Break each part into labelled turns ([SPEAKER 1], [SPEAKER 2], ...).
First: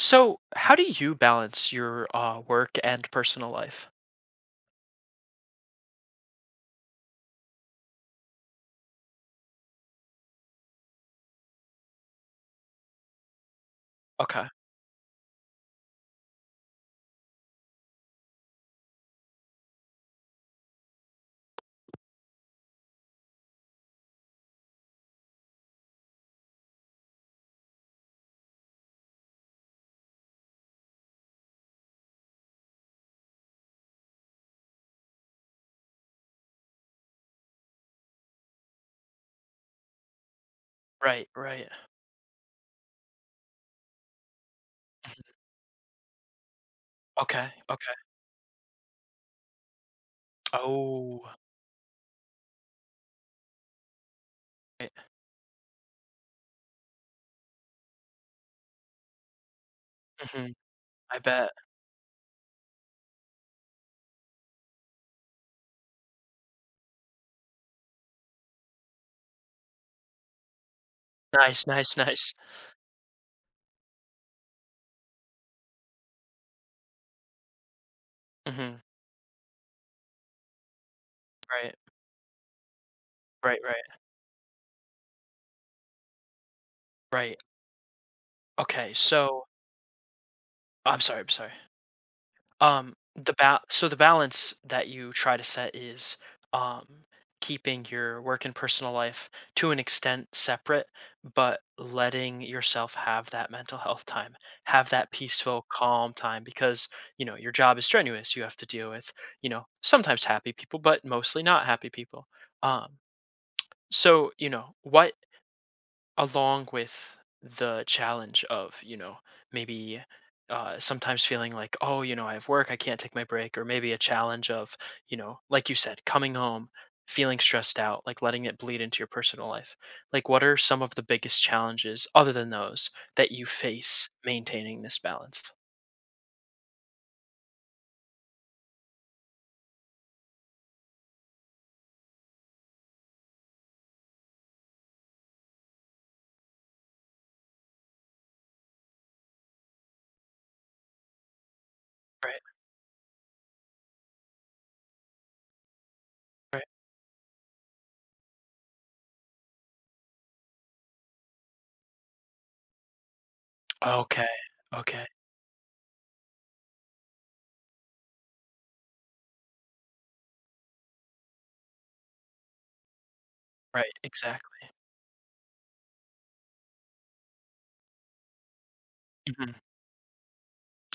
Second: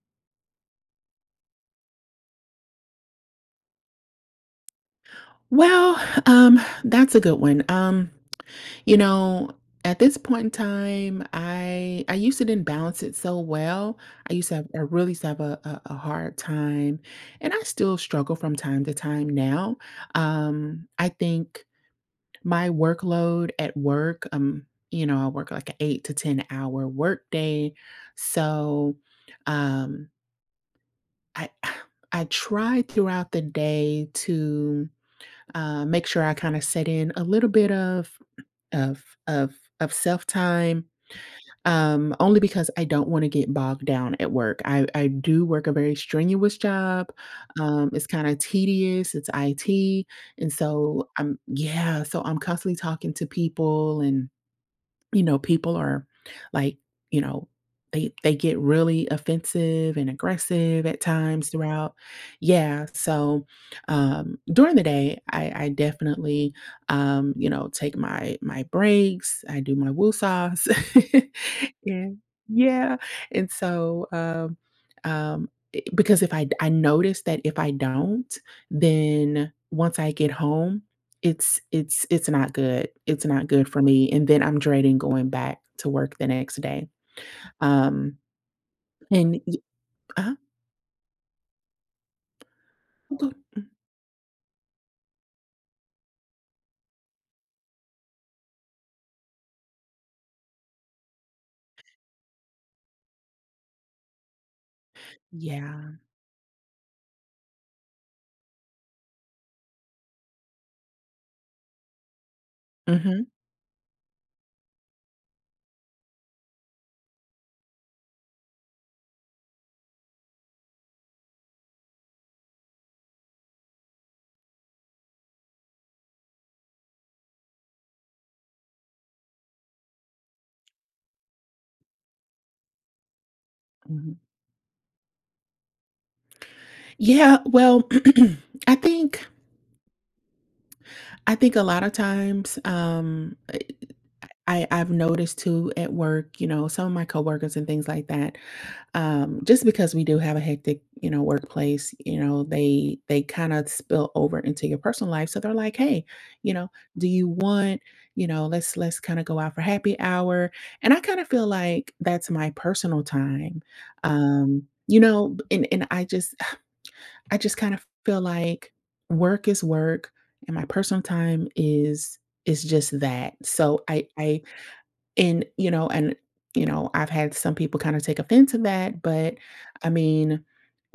[SPEAKER 1] So, how do you balance your work and personal life?
[SPEAKER 2] Well, um, that's a good one. You know, at this point in time, I used to didn't balance it so well. I
[SPEAKER 1] Okay.
[SPEAKER 2] used to have, I really used to have a hard time, and I still struggle from time to time now. I think my workload at work, I work like an 8 to 10 hour work day, so um, I I try throughout the day to make sure I kind of set in a little bit of of self time.
[SPEAKER 1] Right. Right.
[SPEAKER 2] Only because I don't want to get bogged down at work. I
[SPEAKER 1] Mhm.
[SPEAKER 2] do work a very strenuous job.
[SPEAKER 1] Okay. Okay.
[SPEAKER 2] It's kind of tedious. It's IT, and so
[SPEAKER 1] Oh.
[SPEAKER 2] I'm yeah. So I'm constantly talking to people and
[SPEAKER 1] Right.
[SPEAKER 2] you know, people are like, you know, they get really offensive and
[SPEAKER 1] Hmm.
[SPEAKER 2] aggressive at
[SPEAKER 1] I
[SPEAKER 2] times
[SPEAKER 1] bet.
[SPEAKER 2] throughout. Yeah, so during the day, I definitely, take my breaks. I do my woosahs,
[SPEAKER 1] Nice. Nice.
[SPEAKER 2] and
[SPEAKER 1] Nice.
[SPEAKER 2] yeah, and so um, because if I notice that if I don't,
[SPEAKER 1] Hmm.
[SPEAKER 2] then once I get home, it's
[SPEAKER 1] Right.
[SPEAKER 2] it's it's not good. It's not
[SPEAKER 1] Right.
[SPEAKER 2] good for
[SPEAKER 1] Right.
[SPEAKER 2] me, and then I'm dreading going back to work the next day.
[SPEAKER 1] Right.
[SPEAKER 2] Um,
[SPEAKER 1] Okay.
[SPEAKER 2] and
[SPEAKER 1] So,
[SPEAKER 2] y uh
[SPEAKER 1] I'm sorry. I'm sorry. Um,
[SPEAKER 2] go
[SPEAKER 1] the ba- so the balance that you try to set is um, keeping your work and personal life to an extent separate, but letting yourself have that mental health time, have that peaceful,
[SPEAKER 2] Yeah.
[SPEAKER 1] calm time because, you know, your job is strenuous. You have to deal with, you know, sometimes happy people, but mostly not happy people. Um,
[SPEAKER 2] Mhm,
[SPEAKER 1] so, you know, what along with the challenge of, you know, maybe sometimes feeling like, oh, you know, I have work, I can't take my break, or maybe a challenge of, you know, like you said, coming home feeling stressed out, like letting it bleed into your personal life, like what are some of the biggest challenges other than those that you face
[SPEAKER 2] mhm.
[SPEAKER 1] maintaining this balance?
[SPEAKER 2] Yeah, well, I think I think a lot of times, I've noticed too at work, you know, some of my coworkers and things like that. Just because we do have a hectic, you know, workplace, you
[SPEAKER 1] Right.
[SPEAKER 2] know, they kind of spill over into your personal life. So they're like, "Hey, you
[SPEAKER 1] Right.
[SPEAKER 2] know, do you want, you know, let's kind of go out for happy hour." And I kind of feel like that's my personal time.
[SPEAKER 1] Okay.
[SPEAKER 2] You
[SPEAKER 1] Okay.
[SPEAKER 2] know, and I just I just kind of feel like work is work and my personal time is just that. So
[SPEAKER 1] Right,
[SPEAKER 2] I
[SPEAKER 1] exactly.
[SPEAKER 2] and, I've had some people kinda take offense of that, but,
[SPEAKER 1] Hmm.
[SPEAKER 2] I mean,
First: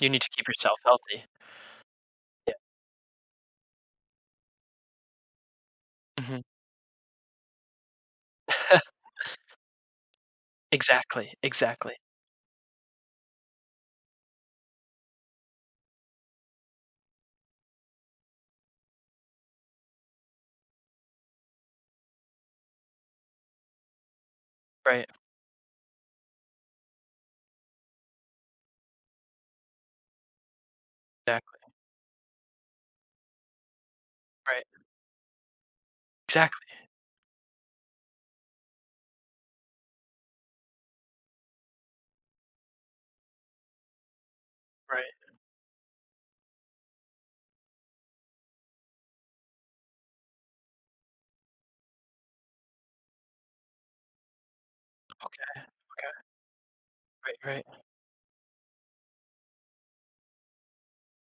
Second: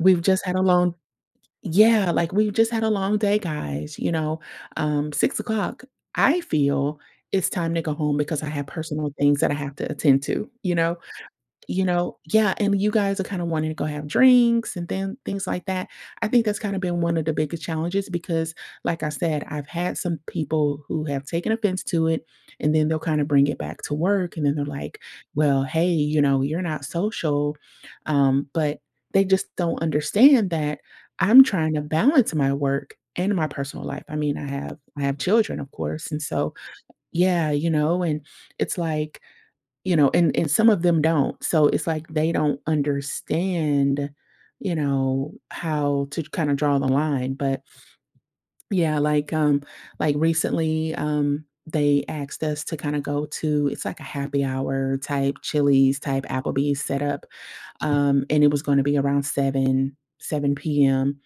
[SPEAKER 1] You need to
[SPEAKER 2] just
[SPEAKER 1] keep
[SPEAKER 2] had a
[SPEAKER 1] yourself
[SPEAKER 2] long
[SPEAKER 1] healthy.
[SPEAKER 2] Yeah, like, we've
[SPEAKER 1] Yeah.
[SPEAKER 2] just had a long day, guys, you know? 6 o'clock. I
[SPEAKER 1] Hmm.
[SPEAKER 2] feel it's time to go home because I have personal things that I have to attend to, you know?
[SPEAKER 1] Exactly,
[SPEAKER 2] You
[SPEAKER 1] exactly.
[SPEAKER 2] know yeah, and you guys are kinda wanting to go have drinks and then things like that. I think that's kinda been one of the biggest challenges because, like I said, I've had some people who have taken offense to it, and then they'll kinda bring it back to work, and then they're like,
[SPEAKER 1] Right,
[SPEAKER 2] "Well, hey, you know, you're not social." But they just don't understand that I'm trying
[SPEAKER 1] exactly.
[SPEAKER 2] to balance my work and my personal life. I mean,
[SPEAKER 1] Right,
[SPEAKER 2] I have children, of course, and so
[SPEAKER 1] exactly.
[SPEAKER 2] yeah, you know, and it's like you know, and some of them don't. So it's like they don't understand, you
[SPEAKER 1] Right.
[SPEAKER 2] know, how to kinda draw the line. But yeah, like recently, they asked us to kinda go to it's like a happy hour type
[SPEAKER 1] Okay,
[SPEAKER 2] Chili's,
[SPEAKER 1] okay.
[SPEAKER 2] type Applebee's setup,
[SPEAKER 1] Right, right,
[SPEAKER 2] and it was gonna be around 7 p.m.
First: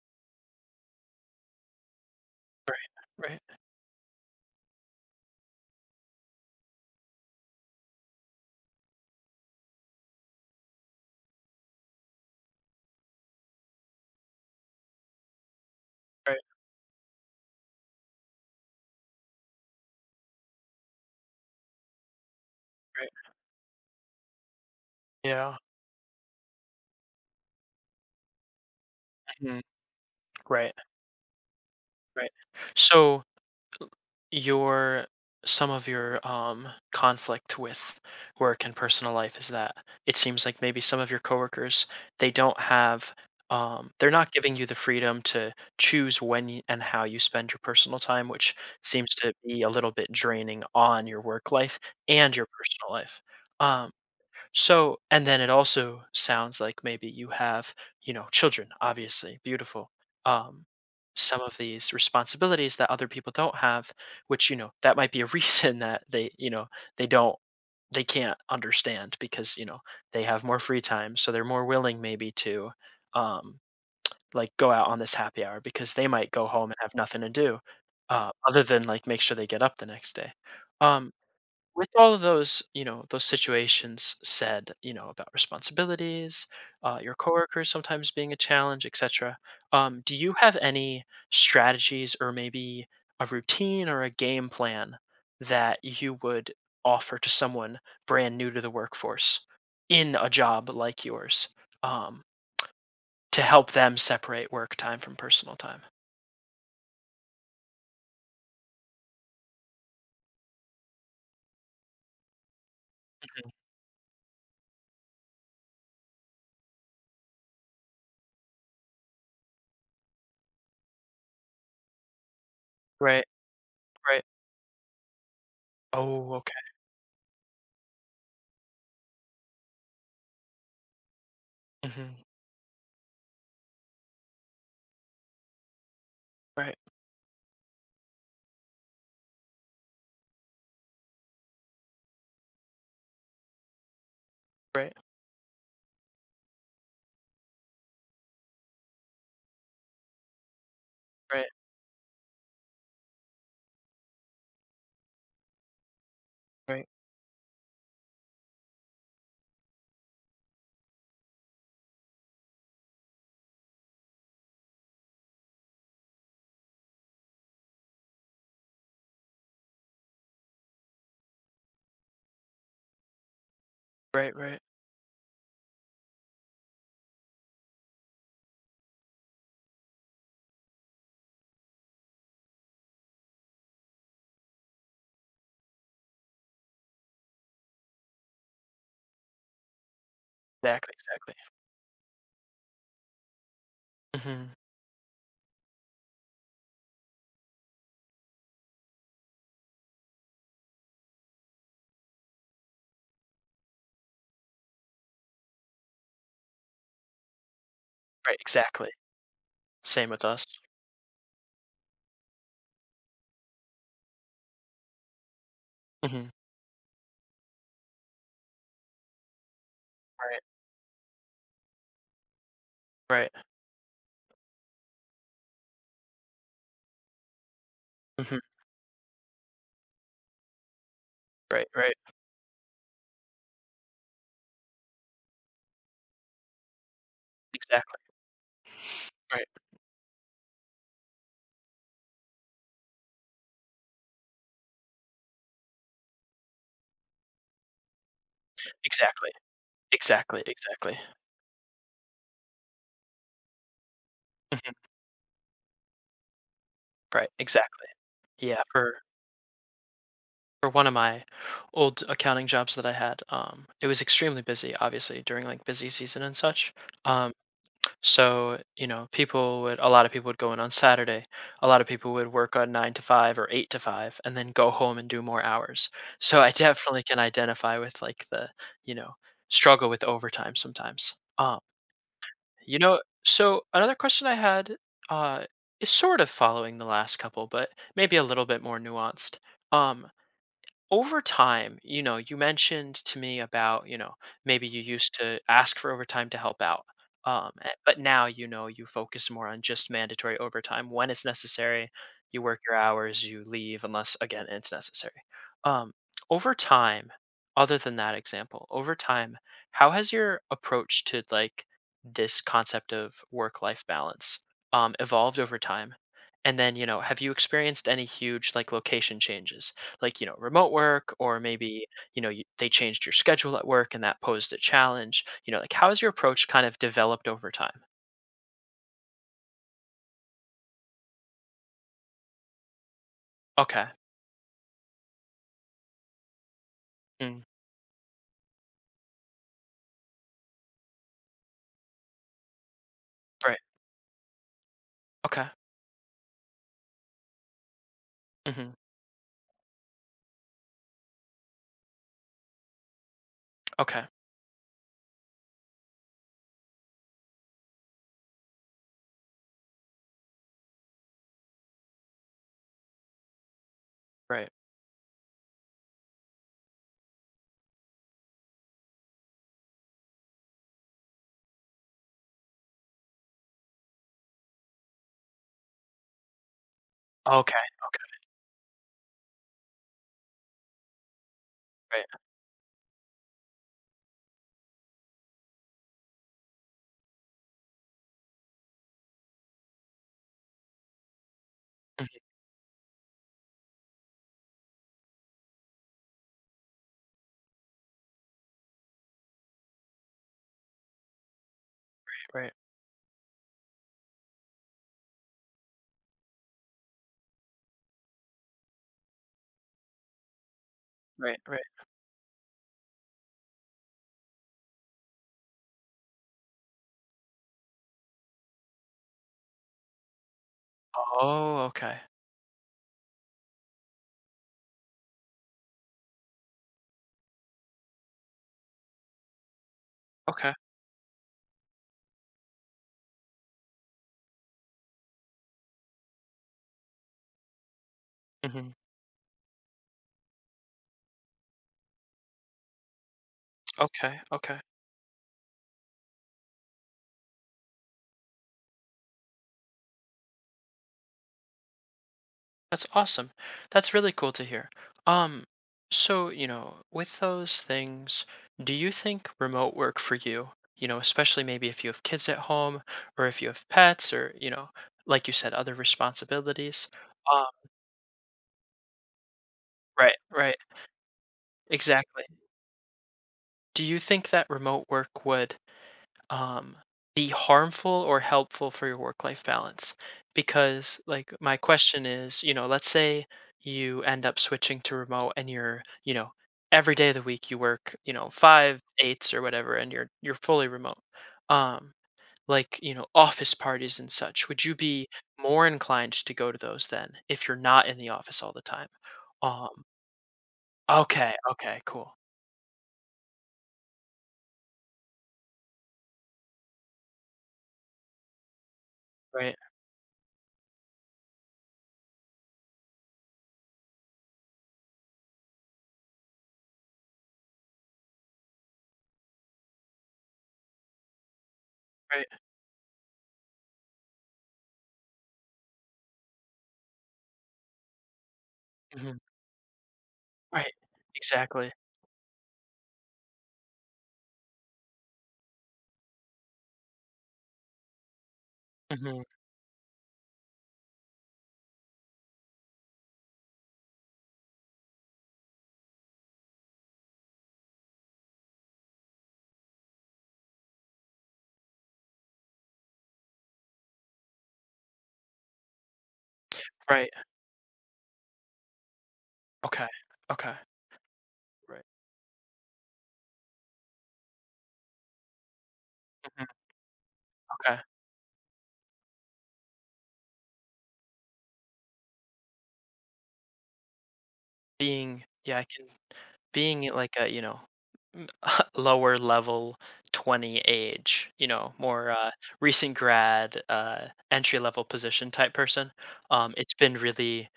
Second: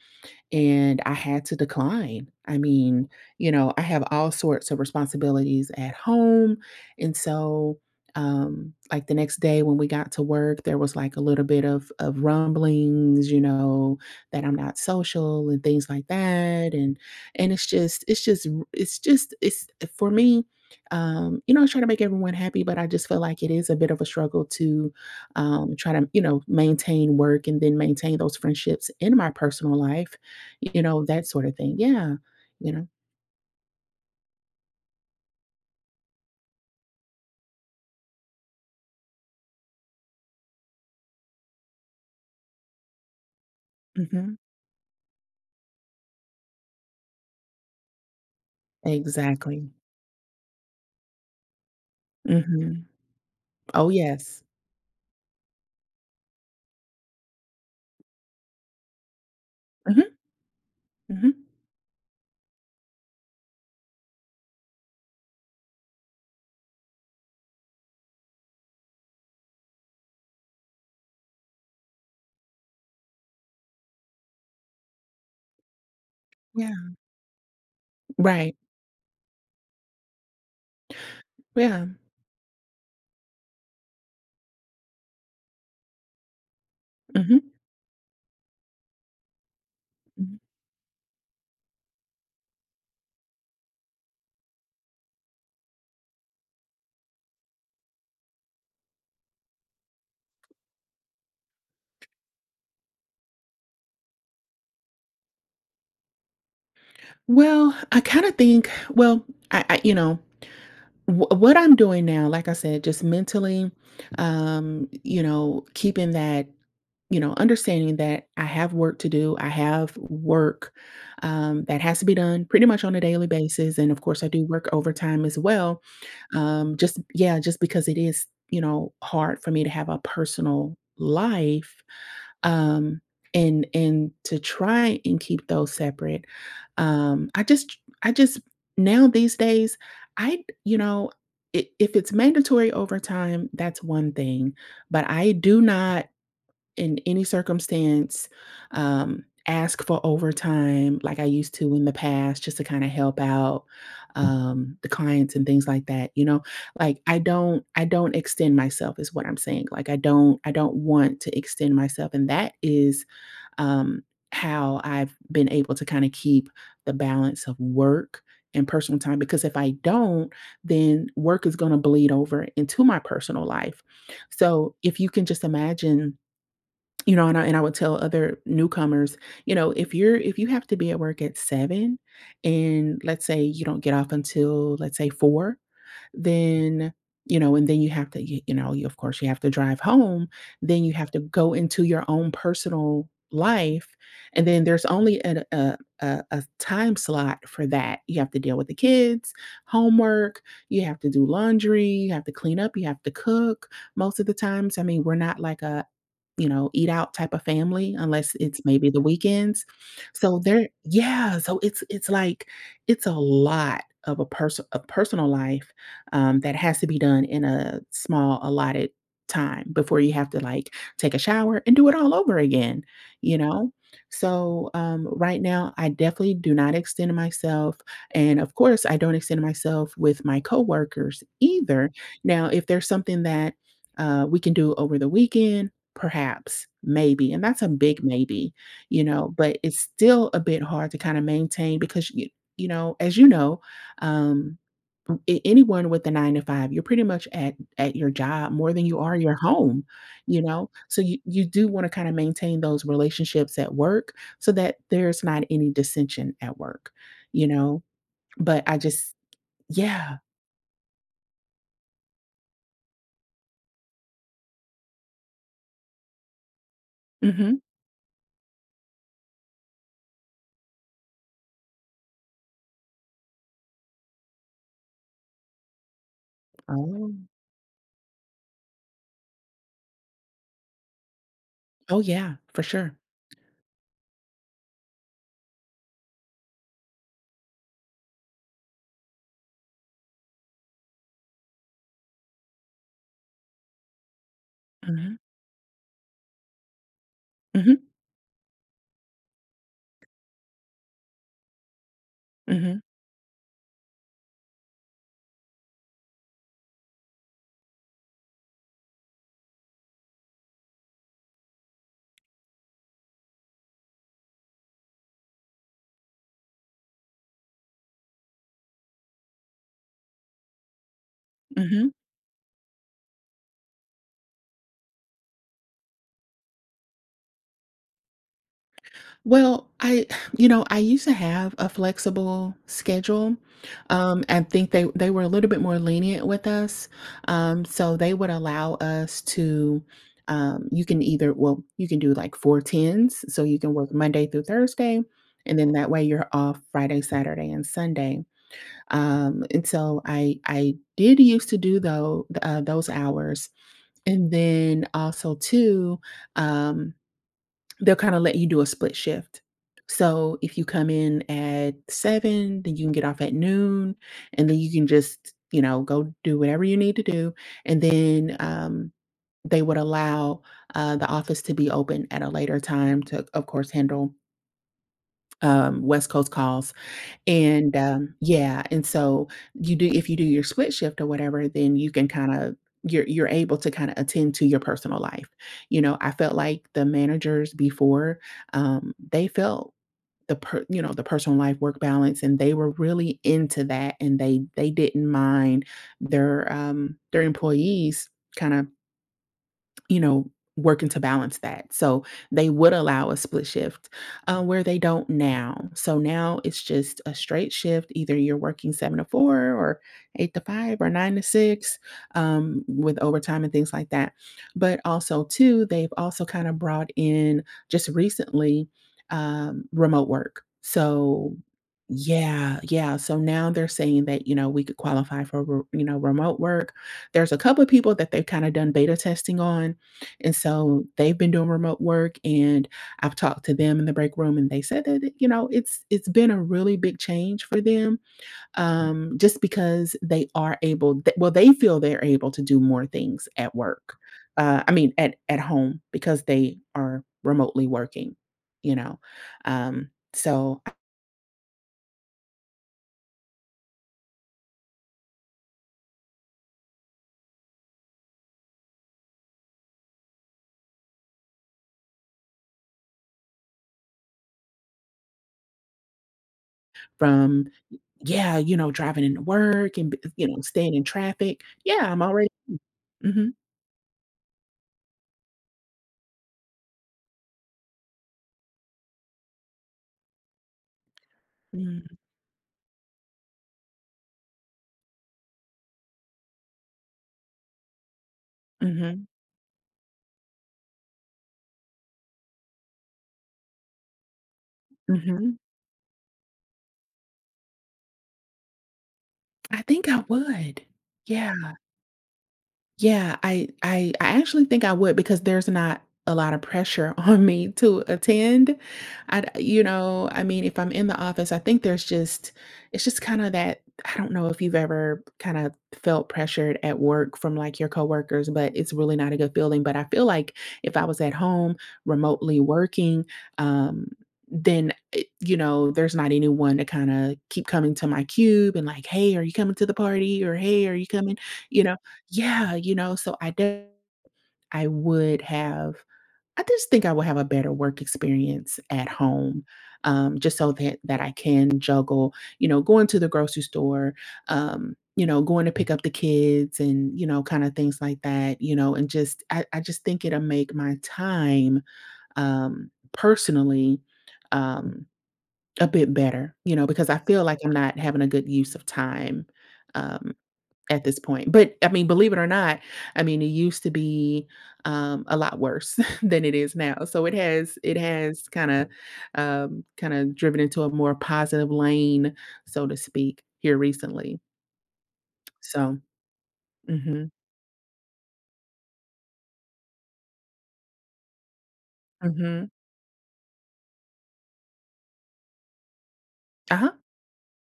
[SPEAKER 2] and I had to decline. I mean,
[SPEAKER 1] right, right,
[SPEAKER 2] you know, I have all sorts of responsibilities at home. And so, like the next day when we got to work, there was like a little bit of rumblings, you know, that I'm not social and things like
[SPEAKER 1] right,
[SPEAKER 2] that. And it's just, r- it's just, it's for me, you know, I try to make everyone happy, but I just feel
[SPEAKER 1] right.
[SPEAKER 2] like it is a bit of a struggle to
[SPEAKER 1] Yeah.
[SPEAKER 2] try to, you know, maintain work and then maintain those friendships in my
[SPEAKER 1] Mhm.
[SPEAKER 2] personal life
[SPEAKER 1] Right,
[SPEAKER 2] you know, that sort of thing. Yeah,
[SPEAKER 1] right.
[SPEAKER 2] you know?
[SPEAKER 1] So, your some of your, conflict with work and personal life is that it seems like maybe some of your coworkers, they don't have, um, they're not
[SPEAKER 2] Mhm.
[SPEAKER 1] giving you the freedom to choose when y and how you spend your personal time, which seems to be a
[SPEAKER 2] Exactly.
[SPEAKER 1] little bit draining on your work life and your
[SPEAKER 2] Mhm.
[SPEAKER 1] personal life.
[SPEAKER 2] Oh,
[SPEAKER 1] Um,
[SPEAKER 2] yes.
[SPEAKER 1] so, and then it also sounds like maybe you have, you know, children, obviously, beautiful.
[SPEAKER 2] Mhm,
[SPEAKER 1] Um,
[SPEAKER 2] mhm.
[SPEAKER 1] some of these responsibilities that other people don't have, which, you know, that might be a reason that they, you know, they don't, they can't understand because, you know, they have more free time. So they're more willing maybe to, um, like go out on this happy hour because they might go home and
[SPEAKER 2] Yeah.
[SPEAKER 1] have nothing to do,
[SPEAKER 2] Right.
[SPEAKER 1] other than, like, make sure they get up the next day. Um,
[SPEAKER 2] Yeah.
[SPEAKER 1] with all of those, you know, those situations said, you know, about responsibilities, your
[SPEAKER 2] Mhm,
[SPEAKER 1] coworkers sometimes being a challenge, etc. Do you
[SPEAKER 2] mhm.
[SPEAKER 1] have any strategies or maybe a routine or a game plan that you would offer to someone brand new to the workforce in a job like yours, um, to help them separate work time from personal time?
[SPEAKER 2] Well, I kinda think well, I you know, what I'm doing now, like I said, just
[SPEAKER 1] Mhm.
[SPEAKER 2] mentally, you know, keeping that you know, understanding that I have work that has to be done pretty much on a
[SPEAKER 1] Right,
[SPEAKER 2] daily basis, and of course,
[SPEAKER 1] right.
[SPEAKER 2] I do work overtime as well.
[SPEAKER 1] Oh, okay.
[SPEAKER 2] Just yeah, just because it is you know hard for me to have a personal life,
[SPEAKER 1] Hmm.
[SPEAKER 2] um, and to try and keep those separate.
[SPEAKER 1] Right,
[SPEAKER 2] I just now these days, I you know. If it's mandatory overtime, that's one thing,
[SPEAKER 1] right,
[SPEAKER 2] but I do not in any circumstance, ask for overtime like I
[SPEAKER 1] right,
[SPEAKER 2] used to in the past just to kinda help out, the clients and things like that, you know?
[SPEAKER 1] right,
[SPEAKER 2] Like, I don't extend myself is what I'm saying, like, I don't want to extend myself, and that is, um, how I've been able to kinda keep the balance of work and personal time, because if I don't, then work is gonna bleed over into my personal life.
[SPEAKER 1] right, right.
[SPEAKER 2] So, if you can just imagine you know, and I would tell other newcomers, you know, if you have to be at work at 7 and let's say you don't get off until let's say 4, then, you know, and then you have to, y you know, you of course, you have to drive home, then
[SPEAKER 1] Exactly,
[SPEAKER 2] you have to
[SPEAKER 1] exactly.
[SPEAKER 2] go into your own personal life, and
[SPEAKER 1] Mhm.
[SPEAKER 2] then there's only an a time slot for that. You have to deal with the kids, homework, you have to do laundry, you have to clean up, you have to cook. Most of the times, I mean, we're not like a you know, eat out type of family
[SPEAKER 1] Right,
[SPEAKER 2] unless it's
[SPEAKER 1] exactly.
[SPEAKER 2] maybe the weekends.
[SPEAKER 1] Same with
[SPEAKER 2] So
[SPEAKER 1] us.
[SPEAKER 2] there yeah, so it's like it's a lot of a personal life,
[SPEAKER 1] Mhm.
[SPEAKER 2] that has to be done in a small allotted time before you have to,
[SPEAKER 1] Right,
[SPEAKER 2] like, take a shower and do it all over again,
[SPEAKER 1] right.
[SPEAKER 2] you know? So, right now, I definitely do not extend myself,
[SPEAKER 1] Mhm.
[SPEAKER 2] and, of course, I don't extend myself with my coworkers
[SPEAKER 1] Right,
[SPEAKER 2] either.
[SPEAKER 1] right.
[SPEAKER 2] Now, if there's something that, we can do over the weekend perhaps, maybe, and that's a
[SPEAKER 1] Exactly.
[SPEAKER 2] big maybe, you know,
[SPEAKER 1] Right.
[SPEAKER 2] but it's still a bit hard to kinda maintain because you know, as you know, um, m a anyone with a 9 to 5, you're pretty much at your job more than you are
[SPEAKER 1] Exactly.
[SPEAKER 2] your home, you
[SPEAKER 1] Exactly,
[SPEAKER 2] know?
[SPEAKER 1] exactly.
[SPEAKER 2] So you do wanna kinda maintain those relationships at work so
[SPEAKER 1] Mhm.
[SPEAKER 2] that there's not any dissension at work,
[SPEAKER 1] Right,
[SPEAKER 2] you know?
[SPEAKER 1] exactly. Yeah,
[SPEAKER 2] But I
[SPEAKER 1] for
[SPEAKER 2] just yeah.
[SPEAKER 1] one of my old accounting jobs that I had, it was extremely busy, obviously, during, like, busy season and such. Um,
[SPEAKER 2] Mhm.
[SPEAKER 1] so, you know, people would a lot of people would go in on Saturday. A lot of people would work on 9 to 5 or 8 to 5 and then go home and do more hours. So I definitely
[SPEAKER 2] Oh.
[SPEAKER 1] can identify with, like, the, you know, struggle with overtime sometimes.
[SPEAKER 2] Oh, yeah, for
[SPEAKER 1] You
[SPEAKER 2] sure.
[SPEAKER 1] know, so another question I had, uh is sort of following the last couple, but maybe a little bit more nuanced. Um, over time, you know, you mentioned to me about, you know, maybe you used
[SPEAKER 2] Mhm.
[SPEAKER 1] to ask for overtime to help out. Um, a-
[SPEAKER 2] Mhm.
[SPEAKER 1] but now, you know, you focus more on just mandatory overtime when it's necessary. You work your
[SPEAKER 2] Mhm.
[SPEAKER 1] hours, you leave unless, again, it's necessary. Um, over time, other than that example, over time, how has your approach to, like, this concept of work life balance, evolved over time? And then, you know, have you experienced any huge, like, location changes? Like, you know, remote work, or maybe,
[SPEAKER 2] Mhm.
[SPEAKER 1] you know, they changed your schedule at work and that posed a challenge? You know, like, how has your approach kind of developed over time?
[SPEAKER 2] Well, you know, I used to have a flexible schedule.
[SPEAKER 1] Okay.
[SPEAKER 2] I think they were a little bit more lenient with us.
[SPEAKER 1] Mm,
[SPEAKER 2] So they would allow us to, you can either, well, you can do like 4 10s, so
[SPEAKER 1] right.
[SPEAKER 2] you can work Monday through Thursday,
[SPEAKER 1] Okay.
[SPEAKER 2] and then that way you're off Friday, Saturday, and Sunday.
[SPEAKER 1] Hmm.
[SPEAKER 2] And so I did used to do though those hours,
[SPEAKER 1] Okay.
[SPEAKER 2] and then also too. Um, they'll kind of let you do a split shift. So if you come in at seven, then you can get off at noon, and
[SPEAKER 1] Right.
[SPEAKER 2] then you can just, you know, go do whatever you need to do. And then they would allow the office to be open at a later time to, of course, handle West Coast calls.
[SPEAKER 1] Okay. Okay.
[SPEAKER 2] Yeah, and so you do if you do your split shift or whatever, then you can
[SPEAKER 1] Right.
[SPEAKER 2] kinda you're able to kinda attend to your personal life. You know, I felt like the managers before, they felt the per you know, the personal life work
[SPEAKER 1] Mhm.
[SPEAKER 2] balance, and they were really into that, and they didn't mind their employees kinda you know, working to balance that. So they
[SPEAKER 1] Right.
[SPEAKER 2] would allow a split shift where they don't now. So now it's just a straight shift. Either you're working 7 to 4 or 8 to 5 or nine to
[SPEAKER 1] Right. Right.
[SPEAKER 2] six with overtime and things like that. But also, too, they've also kind of brought in just recently remote work. So
[SPEAKER 1] Oh, okay.
[SPEAKER 2] yeah, yeah. So now they're saying that, you know, we could qualify for, you know, remote work. There's a couple of people that they've kind of done beta testing on and
[SPEAKER 1] Okay.
[SPEAKER 2] so they've been doing remote work and I've talked to them in the break room and they said that, you know, it's been a really big change for them
[SPEAKER 1] Hmm.
[SPEAKER 2] just because they are able well they feel they're able to do more things at work.
[SPEAKER 1] Okay. Okay.
[SPEAKER 2] I mean at home because they are remotely working, you know. So
[SPEAKER 1] That's awesome. That's really cool to hear. Um, so, you know, with those things, do you think remote work for you, you know, especially maybe if you have kids at home, or if you have pets, or, you know, like you said, other responsibilities? Um,
[SPEAKER 2] from yeah, you know, driving into work and
[SPEAKER 1] right,
[SPEAKER 2] you know,
[SPEAKER 1] right,
[SPEAKER 2] staying in traffic. Yeah, I'm
[SPEAKER 1] exactly.
[SPEAKER 2] already mhm,
[SPEAKER 1] Do you think that remote work would, um, be harmful or helpful for your work life balance? Because, like, my
[SPEAKER 2] mm,
[SPEAKER 1] question is, you know, let's say you end up switching to remote and you're, you know, every day of the week you work, you know, five
[SPEAKER 2] mhm,
[SPEAKER 1] eights or whatever, and you're fully remote. Um, like, you know, office parties and such. Would you be
[SPEAKER 2] mhm.
[SPEAKER 1] more inclined to go to those then if you're not in the office all the time?
[SPEAKER 2] I
[SPEAKER 1] Um,
[SPEAKER 2] think I would.
[SPEAKER 1] okay,
[SPEAKER 2] Yeah.
[SPEAKER 1] okay, cool.
[SPEAKER 2] Yeah, I actually think I would because there's not a lot of pressure on me to attend.
[SPEAKER 1] Right,
[SPEAKER 2] You know, I mean, if I'm in the office, I think there's just it's just kind of that I don't know if you've ever kind of felt pressured at work from like your coworkers, but it's really not a good feeling. But I feel like if I was at home
[SPEAKER 1] right,
[SPEAKER 2] remotely working, um, then it, you know, there's not anyone to kind of keep coming to my cube and like, hey,
[SPEAKER 1] mhm,
[SPEAKER 2] are you coming to the party? Or hey,
[SPEAKER 1] right,
[SPEAKER 2] are you coming? You
[SPEAKER 1] exactly.
[SPEAKER 2] know. Yeah, you know, I would have I just think I would have a better work experience at
[SPEAKER 1] Hmm.
[SPEAKER 2] home, just so that I can juggle, you know, going to the grocery store, you know, going to pick up the kids and, you know, kind of things like that, you know, and just I just think it'll make my time personally um a bit better, you know, because I
[SPEAKER 1] Right.
[SPEAKER 2] feel like I'm not having a good use of time.
[SPEAKER 1] Okay,
[SPEAKER 2] Um
[SPEAKER 1] okay.
[SPEAKER 2] at this point, but I
[SPEAKER 1] Right.
[SPEAKER 2] mean, believe it or not, I mean, it used to be, a lot worse than it
[SPEAKER 1] Mhm,
[SPEAKER 2] is now. So it
[SPEAKER 1] okay.
[SPEAKER 2] has kinda, kinda driven into a more positive lane, so to speak, here recently.
[SPEAKER 1] Being, yeah, I
[SPEAKER 2] So
[SPEAKER 1] can being
[SPEAKER 2] mhm,
[SPEAKER 1] like a, you know, m- lower level 20 age, you know, more
[SPEAKER 2] mhm.
[SPEAKER 1] recent grad, entry level position type person,
[SPEAKER 2] Uh-huh,
[SPEAKER 1] it's been really,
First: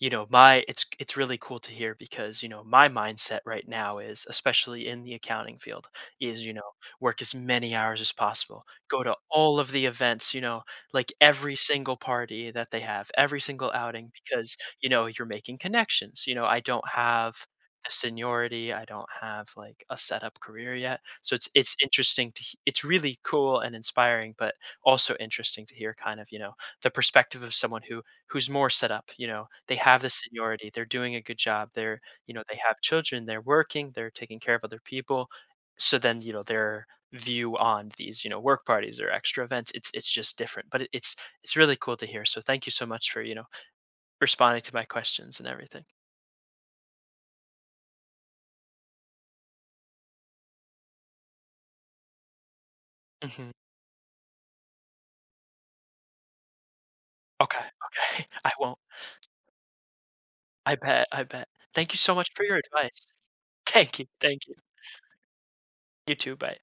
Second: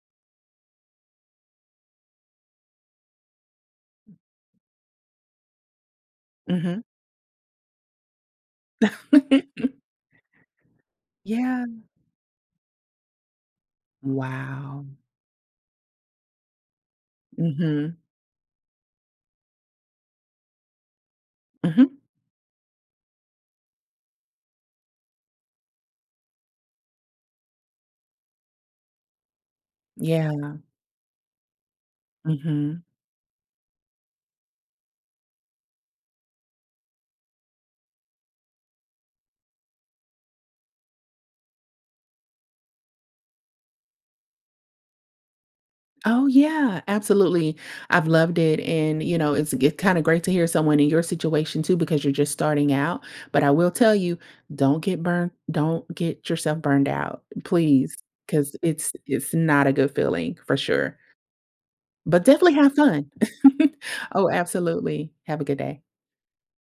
[SPEAKER 1] you know, my it's really cool to hear because, you know, my mindset right now is, especially in the accounting field, is, you know,
[SPEAKER 2] mhm.
[SPEAKER 1] work as many hours as possible, go to all of the events, you know, like every
[SPEAKER 2] Yeah.
[SPEAKER 1] single party that they have, every single outing, because,
[SPEAKER 2] Wow.
[SPEAKER 1] you know, you're making connections. You know, I don't have the
[SPEAKER 2] Mhm,
[SPEAKER 1] seniority. I don't have like a set up career yet. So it's
[SPEAKER 2] mhm.
[SPEAKER 1] interesting to it's really cool and inspiring, but also interesting to hear kind of, you know, the perspective of someone who who's more set up, you know, they have the
[SPEAKER 2] Yeah,
[SPEAKER 1] seniority, they're doing a good job, they're, you know, they have
[SPEAKER 2] mhm.
[SPEAKER 1] children, they're working, they're taking care of other people. So then, you know, their view on these, you know, work parties or extra events, it's just different. But it's really cool to hear. So thank you so much for, you know, responding to my questions and everything.
[SPEAKER 2] Oh yeah, absolutely. I've loved it and you know, it's kind of great to hear someone in your situation too because you're just starting out, but
[SPEAKER 1] Hmm.
[SPEAKER 2] I will tell you, don't get yourself burned out,
[SPEAKER 1] Okay,
[SPEAKER 2] please,
[SPEAKER 1] okay. I
[SPEAKER 2] because
[SPEAKER 1] won't.
[SPEAKER 2] it's not a good feeling for
[SPEAKER 1] I
[SPEAKER 2] sure.
[SPEAKER 1] bet, I bet. Thank you so
[SPEAKER 2] But
[SPEAKER 1] much for
[SPEAKER 2] definitely
[SPEAKER 1] your
[SPEAKER 2] have
[SPEAKER 1] advice.
[SPEAKER 2] fun.
[SPEAKER 1] Thank you,
[SPEAKER 2] Oh,
[SPEAKER 1] thank you.
[SPEAKER 2] absolutely. Have a good day.
[SPEAKER 1] You too, bye.